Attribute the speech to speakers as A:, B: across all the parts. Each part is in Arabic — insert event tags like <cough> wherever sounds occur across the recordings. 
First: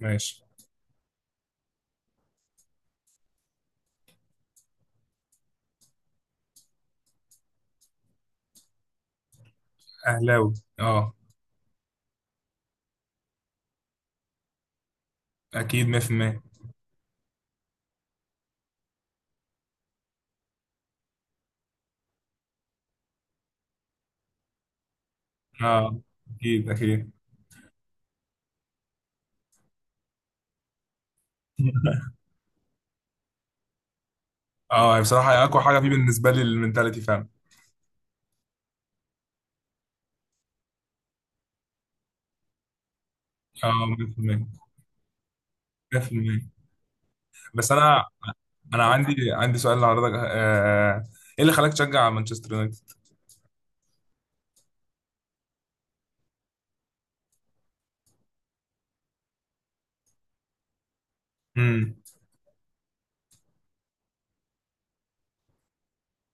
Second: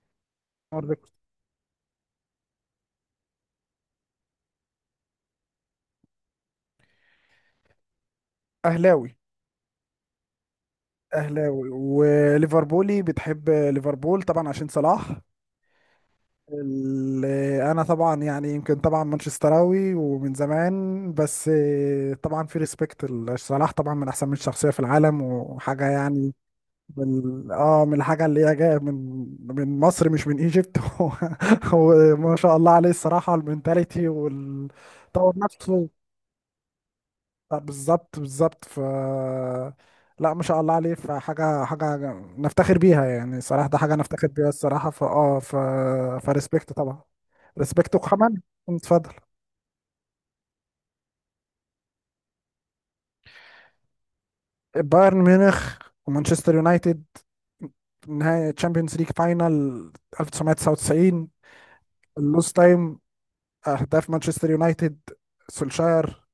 A: ماشي.
B: نهارده. اهلاوي
A: اهلاوي. اه
B: اهلاوي، وليفربولي، بتحب ليفربول طبعا عشان صلاح.
A: اكيد 100%.
B: ال- انا طبعا، يعني يمكن مانشستراوي ومن زمان، بس طبعا في ريسبكت. صلاح طبعا من احسن 100 شخصيه في العالم وحاجه
A: اه
B: يعني.
A: اكيد.
B: من الحاجه اللي هي جايه من مصر، مش من ايجيبت. <laughs> هو
A: <laughs>
B: هو ما شاء الله عليه الصراحه، المنتاليتي
A: اه هي
B: وطور
A: بصراحه اقوى حاجه فيه
B: نفسه.
A: بالنسبه لي المنتاليتي فعلا.
B: لا، بالظبط بالظبط. لا، ما شاء الله عليه، فحاجة نفتخر بيها يعني، صراحة
A: اه
B: ده حاجة نفتخر
A: 100%.
B: بيها الصراحة. فاه ف
A: 100%.
B: فريسبكت طبعا،
A: بس
B: ريسبكت.
A: انا
B: وكمان
A: انا
B: اتفضل.
A: عندي سؤال لحضرتك، ايه اللي خلاك تشجع مانشستر يونايتد؟
B: بايرن ميونخ ومانشستر يونايتد، نهائي تشامبيونز ليج فاينل 1999.
A: امم
B: اللوس تايم، اهداف مانشستر يونايتد، سولشاير.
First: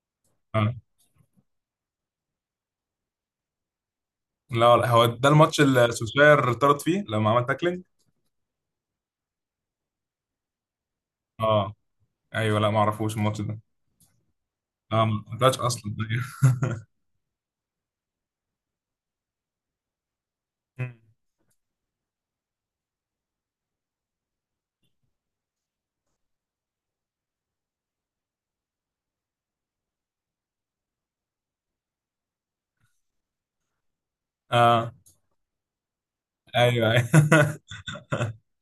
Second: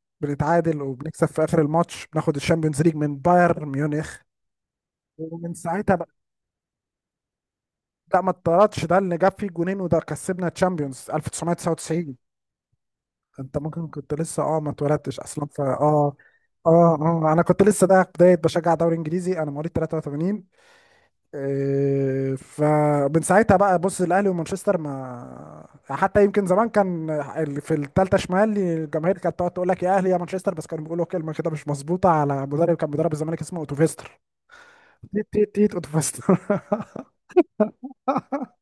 A: اه
B: بنتعادل وبنكسب في اخر الماتش، بناخد الشامبيونز ليج من بايرن ميونخ.
A: لا لا، هو ده
B: ومن
A: الماتش اللي
B: ساعتها.
A: سوشاير طرد فيه لما عمل تاكلينج.
B: لا، ما اتطردش، ده اللي جاب فيه جونين وده كسبنا تشامبيونز
A: اه
B: 1999.
A: ايوه، لا ما اعرفوش الماتش
B: انت
A: ده.
B: ممكن كنت لسه ما
A: اه
B: اتولدتش
A: ما
B: اصلا،
A: طلعش
B: فا
A: اصلا. <laughs>
B: اه
A: ايوه.
B: اه اه انا كنت لسه. ده بدايه بشجع دوري انجليزي، انا مواليد 83.
A: مم.
B: إيه، فمن ساعتها بقى بص، الاهلي ومانشستر، ما حتى يمكن زمان كان في الثالثه شمال الجماهير كانت تقعد تقول لك يا اهلي يا مانشستر، بس كانوا بيقولوا كلمه كده مش مظبوطه على مدرب كان بيدرب الزمالك، اسمه اوتوفيستر.
A: اه
B: تيت تيت تيت اوتوفيستر.
A: ايوه ايوه. <laughs>
B: <laughs>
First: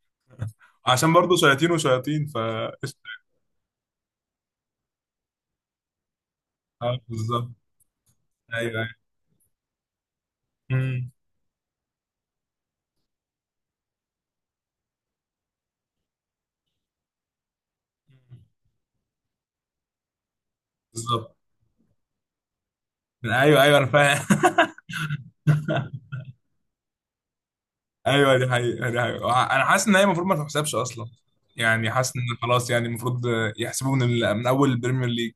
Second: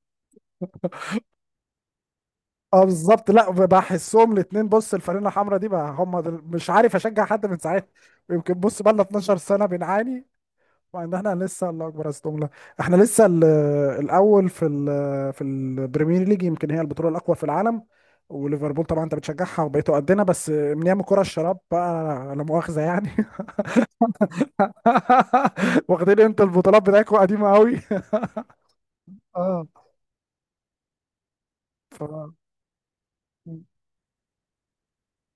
A: عشان برضه شياطين وشياطين. ف
B: اه، بالظبط. لا، بحسهم الاثنين، بص، الفانيله الحمراء دي بقى مش عارف
A: اه
B: اشجع حد
A: بالظبط.
B: من ساعتها. يمكن بص،
A: ايوه.
B: بقى لنا 12 سنه بنعاني،
A: مم.
B: وان احنا لسه. الله اكبر، استغفر الله. احنا لسه الاول في البريمير ليج، يمكن هي البطوله الاقوى في العالم. وليفربول طبعا انت بتشجعها، وبقيتوا قدنا، بس من ايام كره
A: بالظبط.
B: الشراب بقى. لا مؤاخذه يعني.
A: ايوه ايوه، انا فاهم.
B: <laughs>
A: <laughs>
B: واخدين انت البطولات بتاعتكم قديمه قوي.
A: ايوه، دي حقيقة دي
B: <laughs>
A: حقيقة. انا
B: اه
A: حاسس ان هي المفروض ما تحسبش اصلا، يعني
B: ف...
A: حاسس ان خلاص يعني المفروض يحسبوا من من اول البريمير ليج،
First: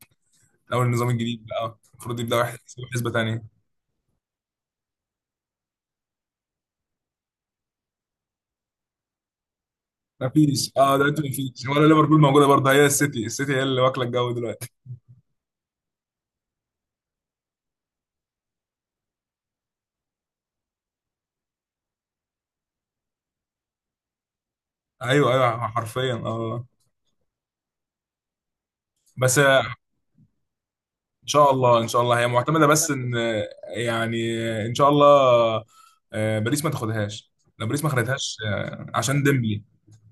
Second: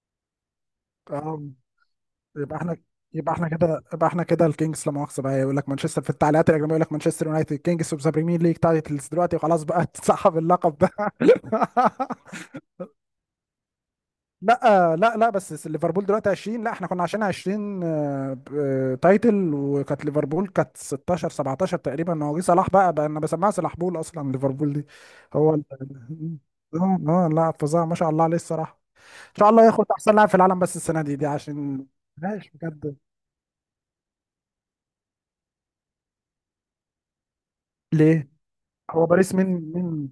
A: من اول النظام
B: اه
A: الجديد بقى المفروض يبداوا
B: يبقى احنا،
A: يحسبوا حسبة
B: يبقى
A: تانية.
B: احنا كده يبقى احنا كده الكينجز، لا مؤاخذه بقى. يقول لك مانشستر في التعليقات الاجنبيه يقول لك مانشستر يونايتد كينجز اوف ذا بريمير ليج تايتلز، دلوقتي خلاص بقى. <laughs>
A: ما
B: تسحب
A: فيش.
B: اللقب ده.
A: اه دلوقتي ما
B: <laughs>
A: فيش ولا ليفربول موجودة برضه، هي السيتي، السيتي هي اللي واكلة الجو دلوقتي.
B: لا لا لا، بس ليفربول دلوقتي 20. لا، احنا كنا عشان 20 تايتل، وكانت ليفربول كانت 16 17 تقريبا. هو جه صلاح بقى، انا بسمعها صلاح بول اصلا ليفربول دي.
A: ايوه
B: هو ال-
A: ايوه حرفيا.
B: <laughs>
A: اه
B: اه لا، فظاع، ما شاء الله عليه الصراحه. ان
A: بس
B: شاء الله ياخد احسن لاعب في العالم بس السنه دي، دي
A: ان شاء الله،
B: عشان
A: ان شاء الله هي
B: ماشي
A: معتمدة، بس
B: بجد.
A: ان يعني ان شاء الله. باريس ما تاخدهاش، لو باريس ما
B: ليه؟
A: خدتهاش
B: هو
A: عشان
B: باريس
A: ديمبلي.
B: من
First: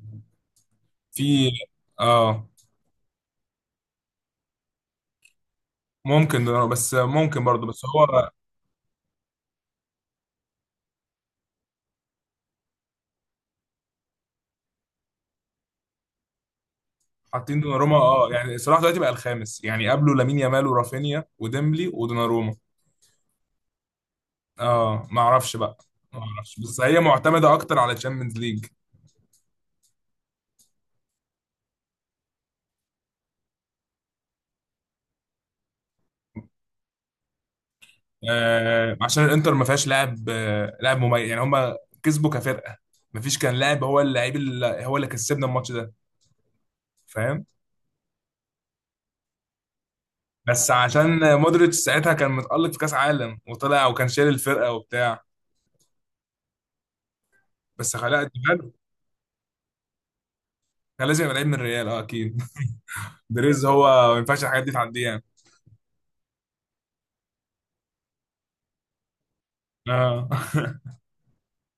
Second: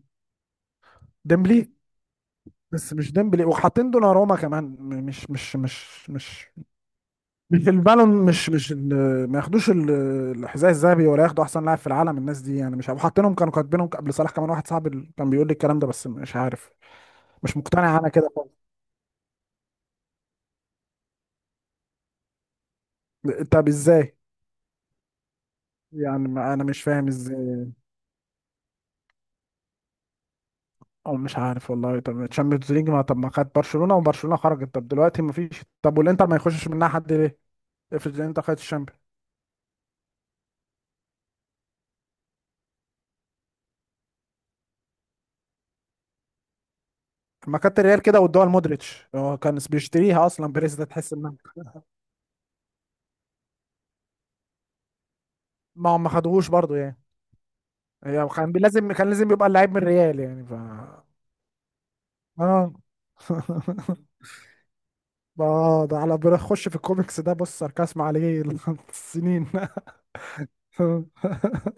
A: في
B: ديمبلي،
A: اه
B: بس مش ديمبلي، وحاطين دوناروما كمان. م- مش مش مش
A: ممكن
B: مش
A: دوناروما، بس ممكن برضه،
B: مش
A: بس
B: البالون.
A: هو
B: مش مش ال- ما ياخدوش الحذاء الذهبي ولا ياخدوا احسن لاعب في العالم، الناس دي يعني مش عارف. وحاطينهم، كانوا كاتبينهم قبل صلاح كمان، واحد صاحبي اللي كان بيقول لي الكلام ده، بس مش عارف. مش
A: حاطين دوناروما.
B: مقتنع انا
A: اه،
B: كده خالص.
A: يعني صلاح دلوقتي بقى الخامس، يعني قبله لامين يامال ورافينيا وديمبلي ودوناروما.
B: طب ازاي؟
A: اه ما اعرفش بقى. ما
B: يعني ما
A: اعرفش،
B: انا
A: بس
B: مش
A: هي
B: فاهم
A: معتمده
B: ازاي.
A: اكتر على تشامبيونز ليج.
B: او مش عارف والله. طب تشامبيونز ليج، ما طب ما خد برشلونة، وبرشلونة خرجت. طب دلوقتي ما فيش. طب والانتر ما يخشش منها حد ليه؟ افرض الانتر خدت
A: آه
B: الشامبيونز.
A: عشان الانتر ما فيهاش لاعب، آه لاعب مميز، يعني هم كسبوا كفرقه. ما فيش كان لاعب، هو اللعيب اللي هو اللي كسبنا الماتش ده، فاهم؟
B: ما كانت الريال كده، والدول مودريتش، هو كان بيشتريها اصلا
A: بس
B: بيريز، ده تحس
A: عشان
B: انها.
A: مودريتش ساعتها كان متألق في كاس عالم وطلع وكان شايل الفرقه وبتاع،
B: ما هم ما خدوهوش برضو يعني.
A: بس
B: هي
A: خلاها
B: كان
A: كان
B: لازم، كان لازم يبقى اللعيب من الريال يعني.
A: لازم يبقى لعيب من الريال، اه اكيد.
B: اه. <laughs>
A: دريز هو ما ينفعش الحاجات دي تعديه يعني.
B: اه، ده على، بيخش في الكوميكس ده، بص ساركاسم عليه. <laughs> السنين.
A: اه. <laughs>
B: <laughs>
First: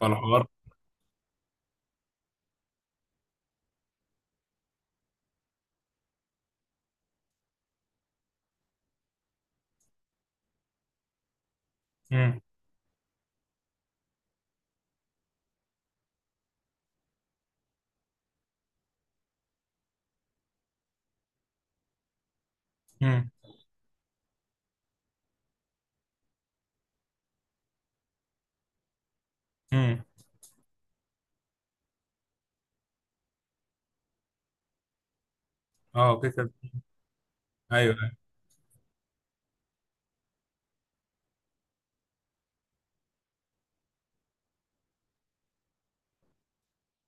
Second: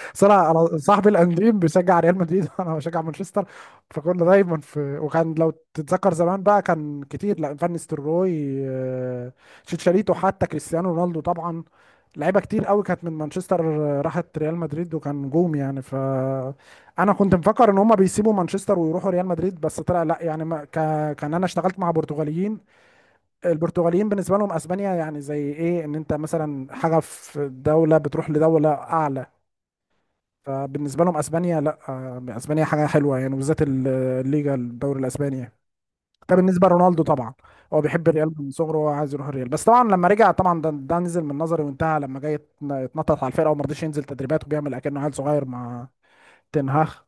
A: فالحوار.
B: صراحة انا صاحبي الانديم بيشجع ريال مدريد <laughs> وانا بشجع مانشستر، فكنا دايما في. وكان، لو تتذكر زمان بقى، كان كتير، لا، فان نيستلروي، شيتشاريتو، حتى كريستيانو رونالدو طبعا. لعيبه
A: مم.
B: كتير قوي كانت من مانشستر، راحت ريال مدريد وكان نجوم يعني. انا كنت مفكر ان هم بيسيبوا مانشستر ويروحوا ريال مدريد، بس طلع لا يعني. ما ك... كان انا اشتغلت مع برتغاليين.
A: مم.
B: البرتغاليين بالنسبه لهم اسبانيا يعني زي ايه، ان انت مثلا حاجه في دوله بتروح لدوله اعلى.
A: مم.
B: فبالنسبه لهم اسبانيا، لا، اسبانيا حاجه حلوه يعني، وبالذات الليجا، الدوري الاسباني يعني.
A: اه اوكي
B: ده
A: كده.
B: بالنسبه لرونالدو طبعا. هو
A: ايوه.
B: بيحب الريال من صغره وهو عايز يروح الريال. بس طبعا لما رجع طبعا، ده نزل من نظري وانتهى، لما جاي يتنطط على الفرقه وما رضيش ينزل تدريبات وبيعمل اكنه عيل صغير مع تنهاخ.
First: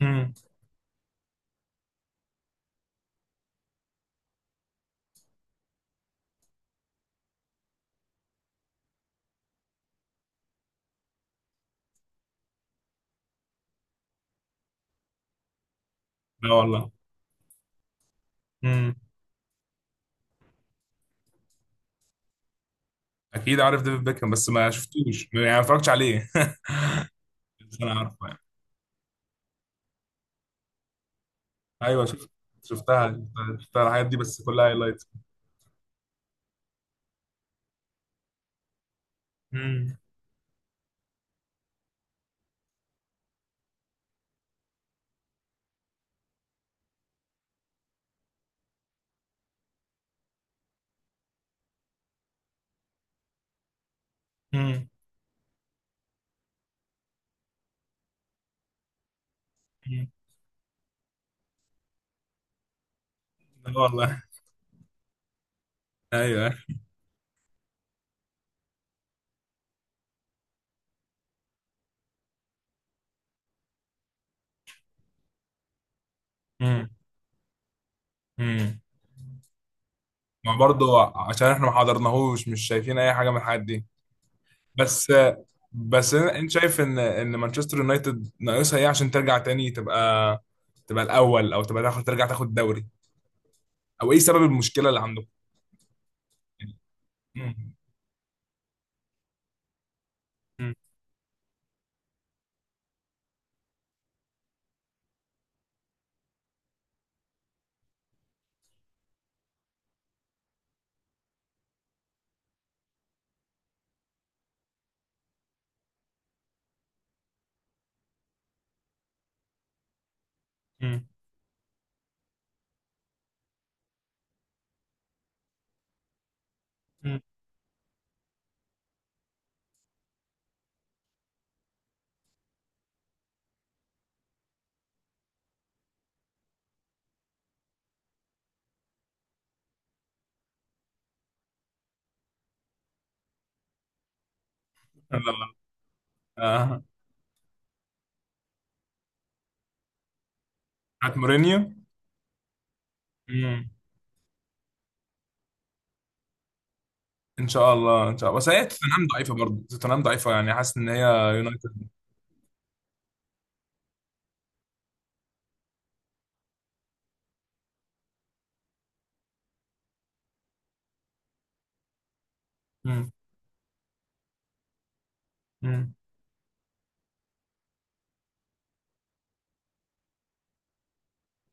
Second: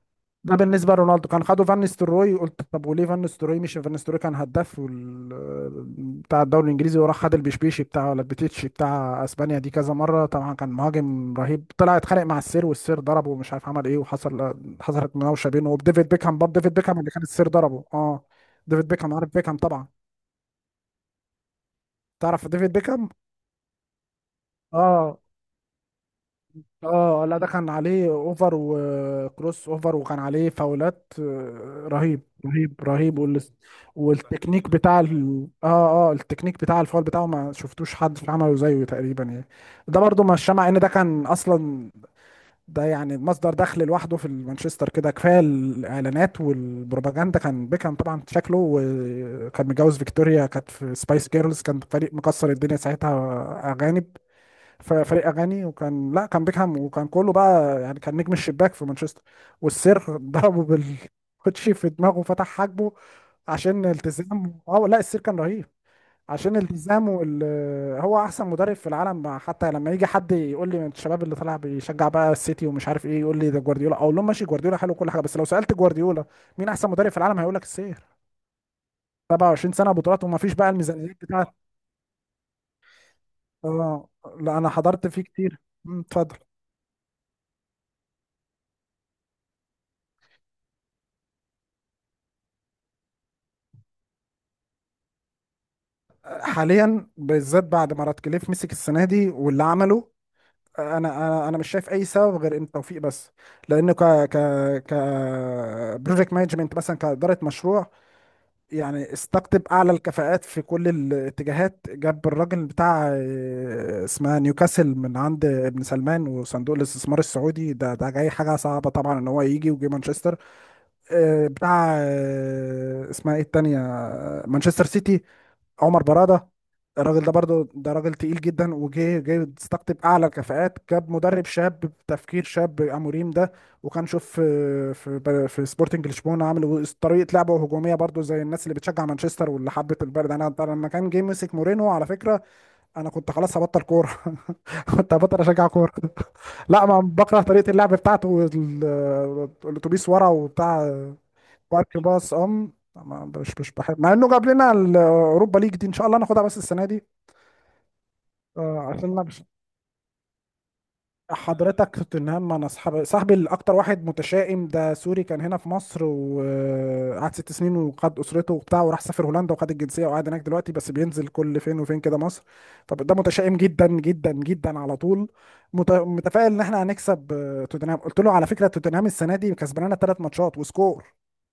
A: مم.
B: ده بالنسبه لرونالدو. كان خده فان ستروي. قلت طب وليه فان ستروي؟ مش فان ستروي كان هداف بتاع الدوري الانجليزي، وراح خد البشبيشي بتاع ولا البتيتشي بتاع اسبانيا دي كذا مره. طبعا كان مهاجم رهيب، طلع اتخانق مع السير، والسير ضربه، ومش عارف عمل ايه. حصلت مناوشه بينه وبديفيد بيكهام برضه،
A: لا
B: ديفيد
A: والله.
B: بيكهام اللي كان السير ضربه، اه. ديفيد
A: مم.
B: بيكهام، عارف بيكهام طبعا؟ تعرف ديفيد بيكهام؟
A: اكيد عارف ديفيد بيكهام، بس ما
B: اه
A: شفتوش يعني، ما اتفرجتش عليه.
B: اه لا، ده
A: <laughs>
B: كان
A: بس انا
B: عليه
A: عارفه يعني.
B: اوفر وكروس اوفر، وكان عليه فاولات
A: ايوه
B: رهيب
A: شفت،
B: رهيب رهيب.
A: شفتها، شفتها الحاجات دي، بس كلها
B: والتكنيك بتاع
A: هايلايت.
B: ال... اه اه التكنيك بتاع الفاول بتاعه ما شفتوش حد عمله زيه تقريبا يعني.
A: امم
B: ده برضو مش، مع ان ده كان اصلا، ده يعني مصدر دخل لوحده في مانشستر كده كفايه. الاعلانات والبروباجندا كان بيكهام طبعا، شكله، وكان متجوز فيكتوريا كانت في سبايس جيرلز، كان فريق مكسر الدنيا ساعتها، اغاني
A: امم
B: في فريق اغاني. وكان، لا، كان بيكهام وكان كله بقى، يعني كان نجم الشباك في مانشستر. والسير <laughs> ضربه بالكوتشي في دماغه وفتح حاجبه
A: لا
B: عشان
A: والله.
B: التزام. اه، لا، السير كان رهيب،
A: ايوه.
B: عشان التزامه. هو احسن مدرب في العالم. حتى لما يجي حد يقول لي من الشباب اللي طالع بيشجع بقى السيتي ومش عارف ايه، يقول لي ده جوارديولا، اقول لهم ماشي، جوارديولا حلو كل حاجه، بس لو سالت جوارديولا مين
A: مم.
B: احسن مدرب في العالم هيقول لك السير.
A: مم.
B: 27 سنه بطولات، وما فيش
A: ما
B: بقى
A: برضه
B: الميزانيات بتاعت.
A: عشان احنا ما حضرناهوش، مش شايفين اي حاجه من الحاجات دي.
B: اه، لا، انا حضرت
A: بس،
B: فيه كتير. مم،
A: بس
B: اتفضل.
A: انت شايف ان ان مانشستر يونايتد ناقصها ايه عشان ترجع تاني تبقى، تبقى الاول، او تبقى تاخد، ترجع تاخد دوري، او ايه سبب المشكله اللي عندكم؟
B: حاليا بالذات
A: مم.
B: بعد ما رات كليف مسك السنه دي واللي عمله،
A: مم.
B: انا مش شايف اي سبب غير ان التوفيق بس، لانه ك ك ك بروجكت مانجمنت مثلا، كاداره مشروع يعني. استقطب اعلى الكفاءات في كل الاتجاهات، جاب الراجل بتاع اسمها نيوكاسل من عند ابن سلمان وصندوق الاستثمار السعودي. ده جاي، حاجه صعبه طبعا ان هو يجي وجي مانشستر.
A: مم.
B: بتاع اسمها ايه التانيه، مانشستر سيتي، عمر برادة.
A: مم.
B: الراجل ده برضه، ده راجل تقيل جدا، وجه جاي يستقطب اعلى الكفاءات، جاب مدرب شاب بتفكير شاب، اموريم ده. وكان شوف في سبورتنج لشبونه، عامل طريقه لعبه هجوميه برضه زي الناس اللي بتشجع مانشستر واللي حبت البلد. انا لما كان جه مسك مورينو، على فكره انا كنت خلاص هبطل كوره. <laughs> كنت
A: لا
B: هبطل
A: لا.
B: اشجع كوره. <laughs>
A: آه.
B: لا، ما بكره طريقه اللعب بتاعته، الاتوبيس ورا وبتاع،
A: بتاعت مورينيو.
B: مارك باص، ام ما- مش
A: مم.
B: مش بحب، مع انه جاب لنا الاوروبا ليج دي، ان شاء الله ناخدها بس السنه دي.
A: ان شاء الله ان شاء الله، بس هي توتنهام
B: عشان انا
A: ضعيفه
B: مش.
A: برضه، توتنهام ضعيفه، يعني حاسس ان هي. يونايتد.
B: حضرتك توتنهام. انا صاحبي، الاكتر واحد متشائم، ده سوري، كان هنا في مصر وقعد ست سنين وقعد اسرته وبتاع، وراح سافر هولندا وخد الجنسيه وقاعد هناك دلوقتي، بس بينزل كل فين وفين كده مصر.
A: مم.
B: فده متشائم جدا جدا جدا على طول.
A: مم.
B: متفائل ان احنا هنكسب توتنهام. قلت له على فكره توتنهام السنه دي كسبانه ثلاث ماتشات، وسكور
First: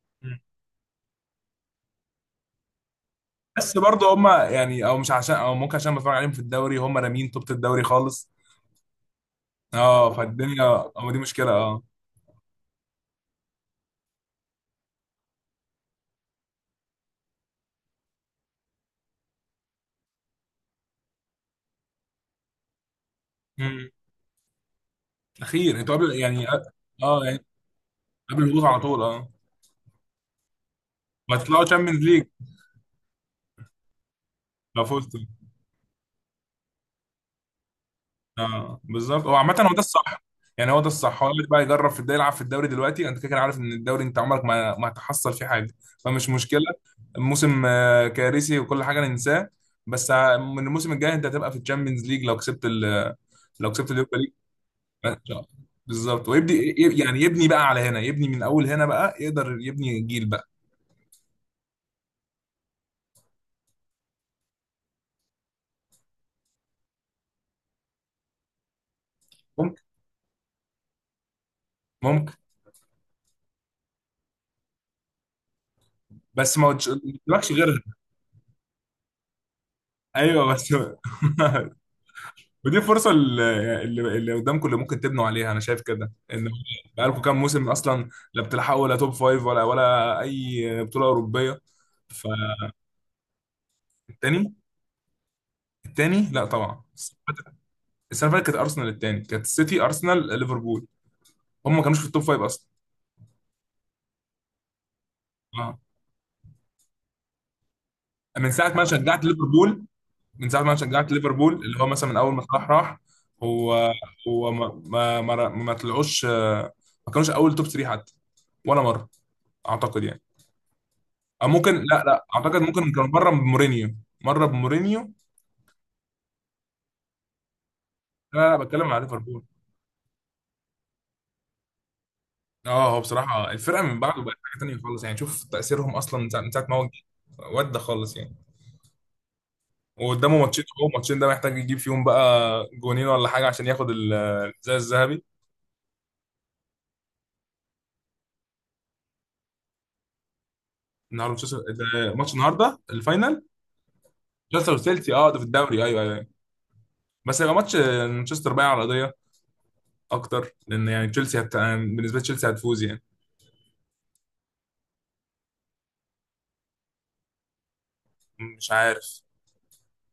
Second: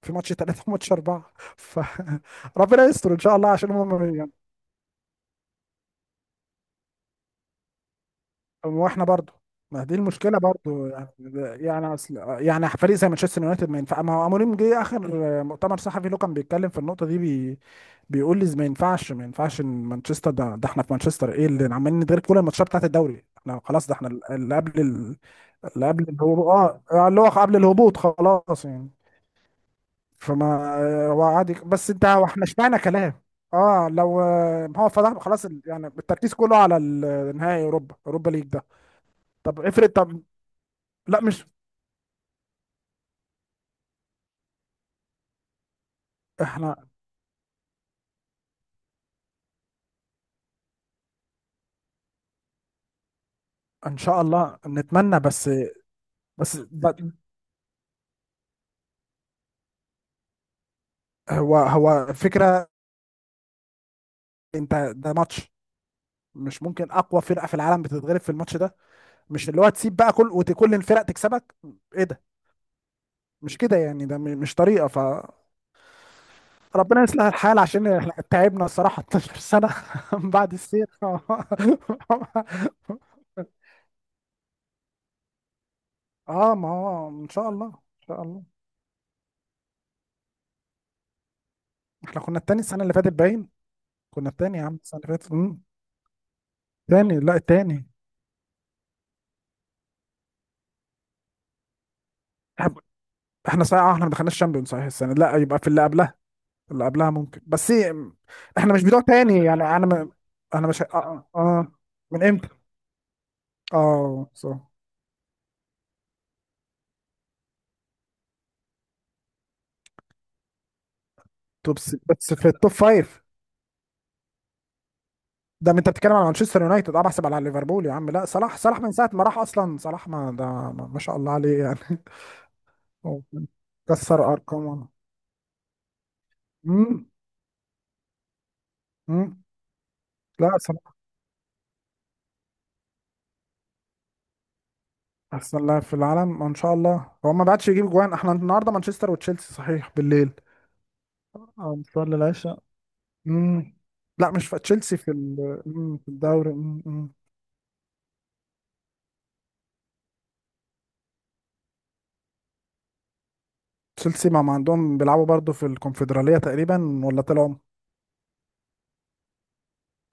B: في ماتش
A: مم.
B: ثلاثة وماتش أربعة. فربنا <laughs> يستر إن شاء الله، عشان
A: بس
B: هم
A: برضه هم يعني، او مش عشان، او ممكن عشان بتفرج عليهم في الدوري، هم رامين توبة الدوري خالص.
B: واحنا برضو، ما دي
A: اه
B: المشكله
A: فالدنيا،
B: برضو يعني.
A: هو دي مشكله اه.
B: يعني اصل يعني فريق زي مانشستر يونايتد ما ينفع. ما هو اموريم جه اخر مؤتمر صحفي له كان بيتكلم في النقطه دي. بيقول لي ما ينفعش، ما ينفعش ان مانشستر ده احنا في مانشستر، ايه اللي عمالين ندير كل الماتشات بتاعت الدوري؟ احنا خلاص ده، احنا اللي قبل
A: اخير
B: اللي
A: انتوا
B: قبل
A: قبل يعني.
B: الهبوط. اه، اللي
A: اه
B: هو
A: يعني
B: قبل الهبوط
A: قبل الهبوط
B: خلاص
A: على
B: يعني.
A: طول اه.
B: فما هو عادي،
A: وهتطلعوا
B: بس
A: تشامبيونز
B: انت
A: ليج
B: هو احنا اشمعنى كلام. اه، لو
A: لو
B: هو فضح
A: فزتوا.
B: خلاص يعني التركيز كله على نهائي اوروبا، اوروبا ليج ده.
A: اه بالظبط، هو عامة
B: طب
A: هو ده
B: افرض، طب
A: الصح، يعني هو ده
B: لا،
A: الصح، هو
B: مش
A: اللي بقى يجرب في الدوري، يلعب في الدوري دلوقتي انت كده كده عارف ان الدوري انت عمرك ما، ما هتحصل فيه حاجة، فمش مشكلة.
B: احنا.
A: الموسم كارثي وكل حاجة ننساه. بس من الموسم الجاي انت هتبقى في الشامبيونز ليج لو كسبت لو كسبت
B: ان
A: اليوروبا
B: شاء
A: ليج.
B: الله نتمنى
A: إن شاء الله.
B: بس.
A: بالظبط، ويبدي
B: بس ب-
A: يعني يبني بقى على هنا، يبني من اول هنا، بقى يقدر يبني جيل بقى.
B: هو، هو فكرة، انت ده ماتش، مش ممكن اقوى فرقة في العالم بتتغلب في الماتش ده، مش اللي هو
A: ممكن.
B: تسيب بقى كل، وكل الفرق تكسبك. ايه ده؟
A: ممكن.
B: مش كده يعني، ده مش طريقة.
A: بس ما قلتش- ما
B: فربنا يصلح
A: قلتلكش
B: الحال،
A: غيرها.
B: عشان احنا تعبنا الصراحة 12 سنة. <laughs> من بعد
A: ايوه بس.
B: السير. <laughs>
A: <laughs> ودي فرصه اللي قدامكم اللي ممكن تبنوا عليها، انا شايف كده ان
B: اه، ما هو
A: بقالكم
B: ان
A: كام
B: شاء الله
A: موسم
B: ان
A: اصلا
B: شاء
A: لا
B: الله.
A: بتلحقوا ولا توب فايف ولا ولا اي بطوله اوروبيه.
B: احنا كنا التاني السنة اللي فاتت باين، كنا
A: فالتاني.
B: التاني يا عم السنة اللي فاتت. مم.
A: التاني، لا طبعا السنه
B: تاني، لا،
A: اللي فاتت،
B: التاني.
A: السنة اللي فاتت كانت ارسنال التاني، كانت السيتي ارسنال ليفربول، هم ما كانوش في التوب فايف اصلا.
B: احنا صحيح احنا ما دخلناش شامبيون صحيح السنه، لا يبقى في
A: اه،
B: اللي قبلها، اللي قبلها ممكن. بس إيه،
A: من ساعه ما
B: احنا مش
A: أنا
B: بتوع
A: شجعت
B: تاني يعني،
A: ليفربول، من ساعه
B: انا
A: ما أنا
B: مش
A: شجعت ليفربول، اللي هو مثلا من
B: من
A: اول ما
B: امتى؟
A: صلاح راح. هو
B: اه،
A: هو
B: صح.
A: ما طلعوش ما كانوش اول توب 3 حتى، ولا مره اعتقد يعني، او ممكن، لا لا
B: بس في
A: اعتقد
B: التوب
A: ممكن كان
B: فايف.
A: بره بمورينيو، مره بمورينيو.
B: ده ما انت بتتكلم على مانشستر يونايتد اه بحسب على ليفربول يا عم؟ لا،
A: لا
B: صلاح،
A: لا
B: صلاح من
A: بتكلم على
B: ساعه ما راح
A: ليفربول.
B: اصلا. صلاح ما ده، ما شاء الله عليه يعني. <laughs>
A: اه هو
B: هو
A: بصراحه الفرقه من
B: كسر
A: بعده بقت حاجه تانيه
B: ارقام.
A: خالص، يعني شوف تاثيرهم اصلا من ساعه، من ساعة ما هو جه.
B: امم.
A: ودى خالص يعني.
B: امم.
A: وقدامه
B: لا،
A: ماتشين، هو
B: صلاح
A: ماتشين ده محتاج يجيب فيهم بقى جونين ولا حاجه عشان ياخد الزي الذهبي.
B: احسن لاعب في العالم ان شاء الله. هو ما بعدش يجيب جوان. احنا النهارده مانشستر وتشيلسي، صحيح، بالليل،
A: النهارده مانشستر،
B: اه،
A: ده
B: نصلي
A: ماتش
B: العشاء.
A: النهارده الفاينل.
B: مم. لا، مش في
A: تشيلسي،
B: تشيلسي، في
A: وتشيلسي اه ده في الدوري، ايوه
B: في
A: ايوه أيوة.
B: الدوري. مم، مم.
A: بس هيبقى ماتش مانشستر بقى على القضيه اكتر، لان يعني بالنسبه لتشيلسي هتفوز يعني.
B: تشيلسي ما عندهم، بيلعبوا برضه في الكونفدرالية تقريبا، ولا طلعوا؟
A: مش عارف،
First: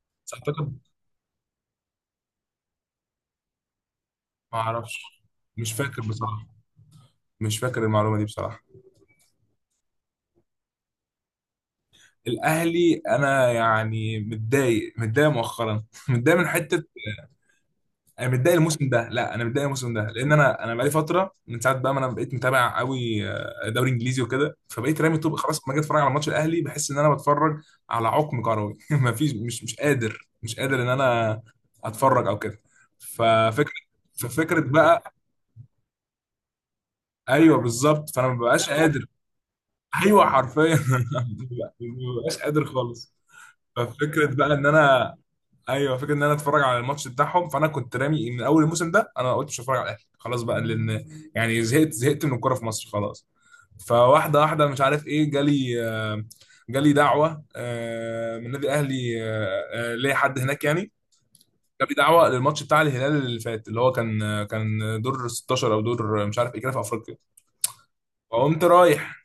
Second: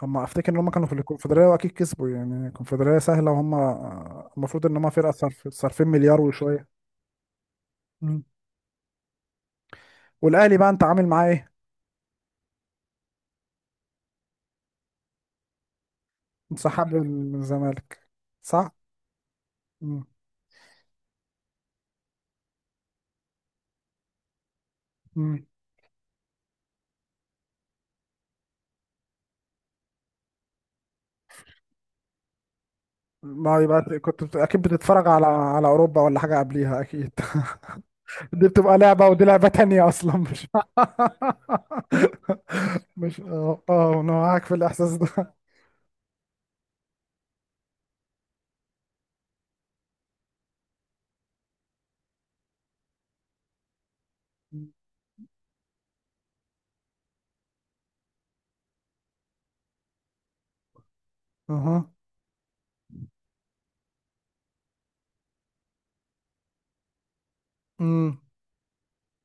A: بس
B: افتكر ان هم
A: اعتقد،
B: كانوا في الكونفدرالية واكيد كسبوا يعني، الكونفدرالية سهلة، وهم
A: ما
B: المفروض ان هم
A: اعرفش،
B: فرقة صرف،
A: مش
B: صارفين
A: فاكر
B: مليار
A: بصراحه،
B: وشوية.
A: مش فاكر المعلومة
B: مم.
A: دي بصراحة.
B: والاهلي بقى انت عامل معاه ايه؟
A: الأهلي أنا يعني متضايق، متضايق مؤخرا. <laughs> متضايق من حتة.
B: انسحاب من الزمالك.
A: أنا متضايق
B: صح؟
A: الموسم ده، لا أنا متضايق الموسم
B: مم.
A: ده لأن أنا بقالي فترة من ساعة بقى ما أنا بقيت متابع قوي دوري إنجليزي وكده، فبقيت رامي طوب
B: مم.
A: خلاص، لما أجي أتفرج على ماتش الأهلي بحس إن أنا بتفرج على عقم كروي. <laughs> مفيش، مش قادر، مش قادر إن أنا أتفرج أو كده.
B: ما
A: ففكرة،
B: يبقى كنت
A: ففكرة
B: اكيد بتتفرج
A: بقى.
B: على اوروبا ولا حاجة قبليها اكيد.
A: أيوه بالظبط، فأنا ما
B: دي
A: ببقاش
B: بتبقى
A: قادر.
B: لعبة، ودي لعبة تانية أصلا
A: أيوه
B: مش.
A: حرفيا. <laughs> ما ببقاش قادر
B: <laughs>
A: خالص.
B: مش، أنا
A: ففكره
B: معاك
A: بقى
B: في
A: ان
B: الإحساس
A: انا،
B: ده.
A: ايوه فكره ان انا اتفرج على الماتش بتاعهم، فانا كنت رامي من اول الموسم ده، انا قلت مش هتفرج على الاهلي خلاص بقى، لان يعني زهقت، زهقت من الكوره في مصر خلاص. فواحده واحده مش عارف ايه، جالي جالي دعوه من نادي الاهلي ليا حد هناك يعني،
B: اها،
A: جالي دعوه للماتش بتاع الهلال اللي فات، اللي هو كان كان دور 16 او دور مش عارف ايه كده في افريقيا،
B: امم،
A: فقمت رايح.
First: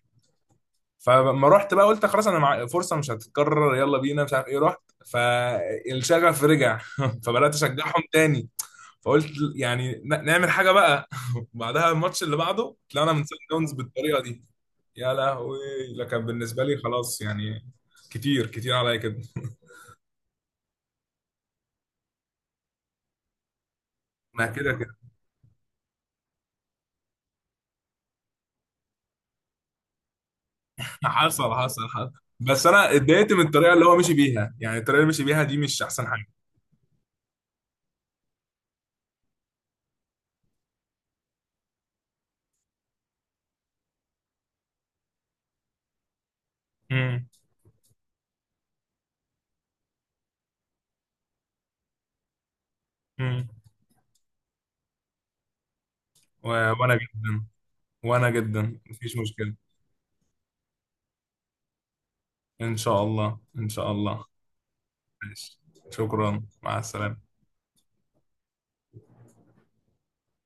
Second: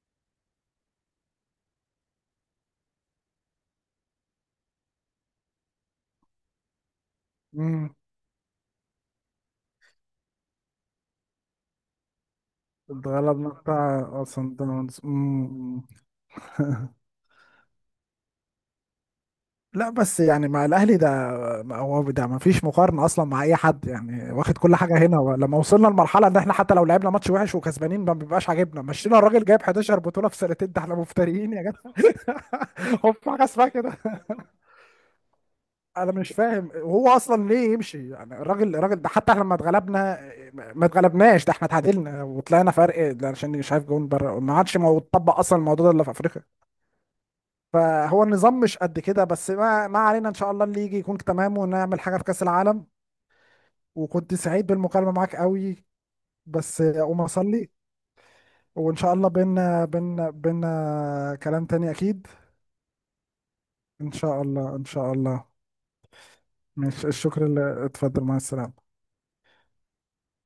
A: فلما رحت بقى قلت خلاص انا مع فرصه مش هتتكرر، يلا بينا مش عارف ايه، رحت، فالشغف رجع. <laughs> فبدات
B: امم.
A: اشجعهم تاني. فقلت يعني نعمل حاجه بقى. <laughs> بعدها الماتش اللي بعده طلعنا من سان
B: اتغلبنا
A: داونز
B: بتاع
A: بالطريقه دي،
B: اصلا داونز،
A: يا لهوي.
B: امم.
A: لكن بالنسبه لي خلاص يعني، كتير كتير عليا كده.
B: لا بس يعني مع الاهلي ده، ما هو ده ما فيش مقارنه اصلا مع اي حد يعني،
A: ما
B: واخد
A: كده
B: كل
A: كده.
B: حاجه هنا، لما وصلنا لمرحله ان احنا حتى لو لعبنا ماتش وحش وكسبانين ما بيبقاش عاجبنا. مشينا الراجل جايب 11 بطوله في سنتين، ده احنا
A: <laughs>
B: مفتريين
A: حصل
B: يا
A: حصل
B: جدع.
A: حصل. بس انا
B: <laughs> هو في
A: اتضايقت
B: حاجه
A: من
B: اسمها
A: الطريقه اللي هو
B: كده؟
A: مشي بيها، يعني الطريقه اللي مشي بيها دي مش احسن
B: انا
A: حاجه.
B: مش فاهم هو اصلا ليه يمشي يعني. الراجل، ده حتى احنا لما اتغلبنا، ما اتغلبناش، ده احنا اتعادلنا وطلعنا فرق، ده عشان مش عارف جون بره ما عادش، اتطبق اصلا الموضوع ده الا في افريقيا.
A: امم
B: فهو النظام مش قد كده، بس ما علينا، ان شاء الله اللي يجي يكون تمام ونعمل حاجه في كاس العالم.
A: امم
B: وكنت سعيد بالمكالمه معاك قوي، بس
A: وانا
B: اقوم
A: جدا،
B: اصلي،
A: وانا جدا
B: وان شاء
A: مفيش
B: الله
A: مشكله.
B: بينا، بينا كلام تاني اكيد.
A: إن شاء الله إن شاء
B: ان
A: الله.
B: شاء الله ان شاء الله.
A: ماشي. شكرا، مع
B: ماشي،
A: السلامة.
B: الشكر اللي اتفضل، مع السلامه.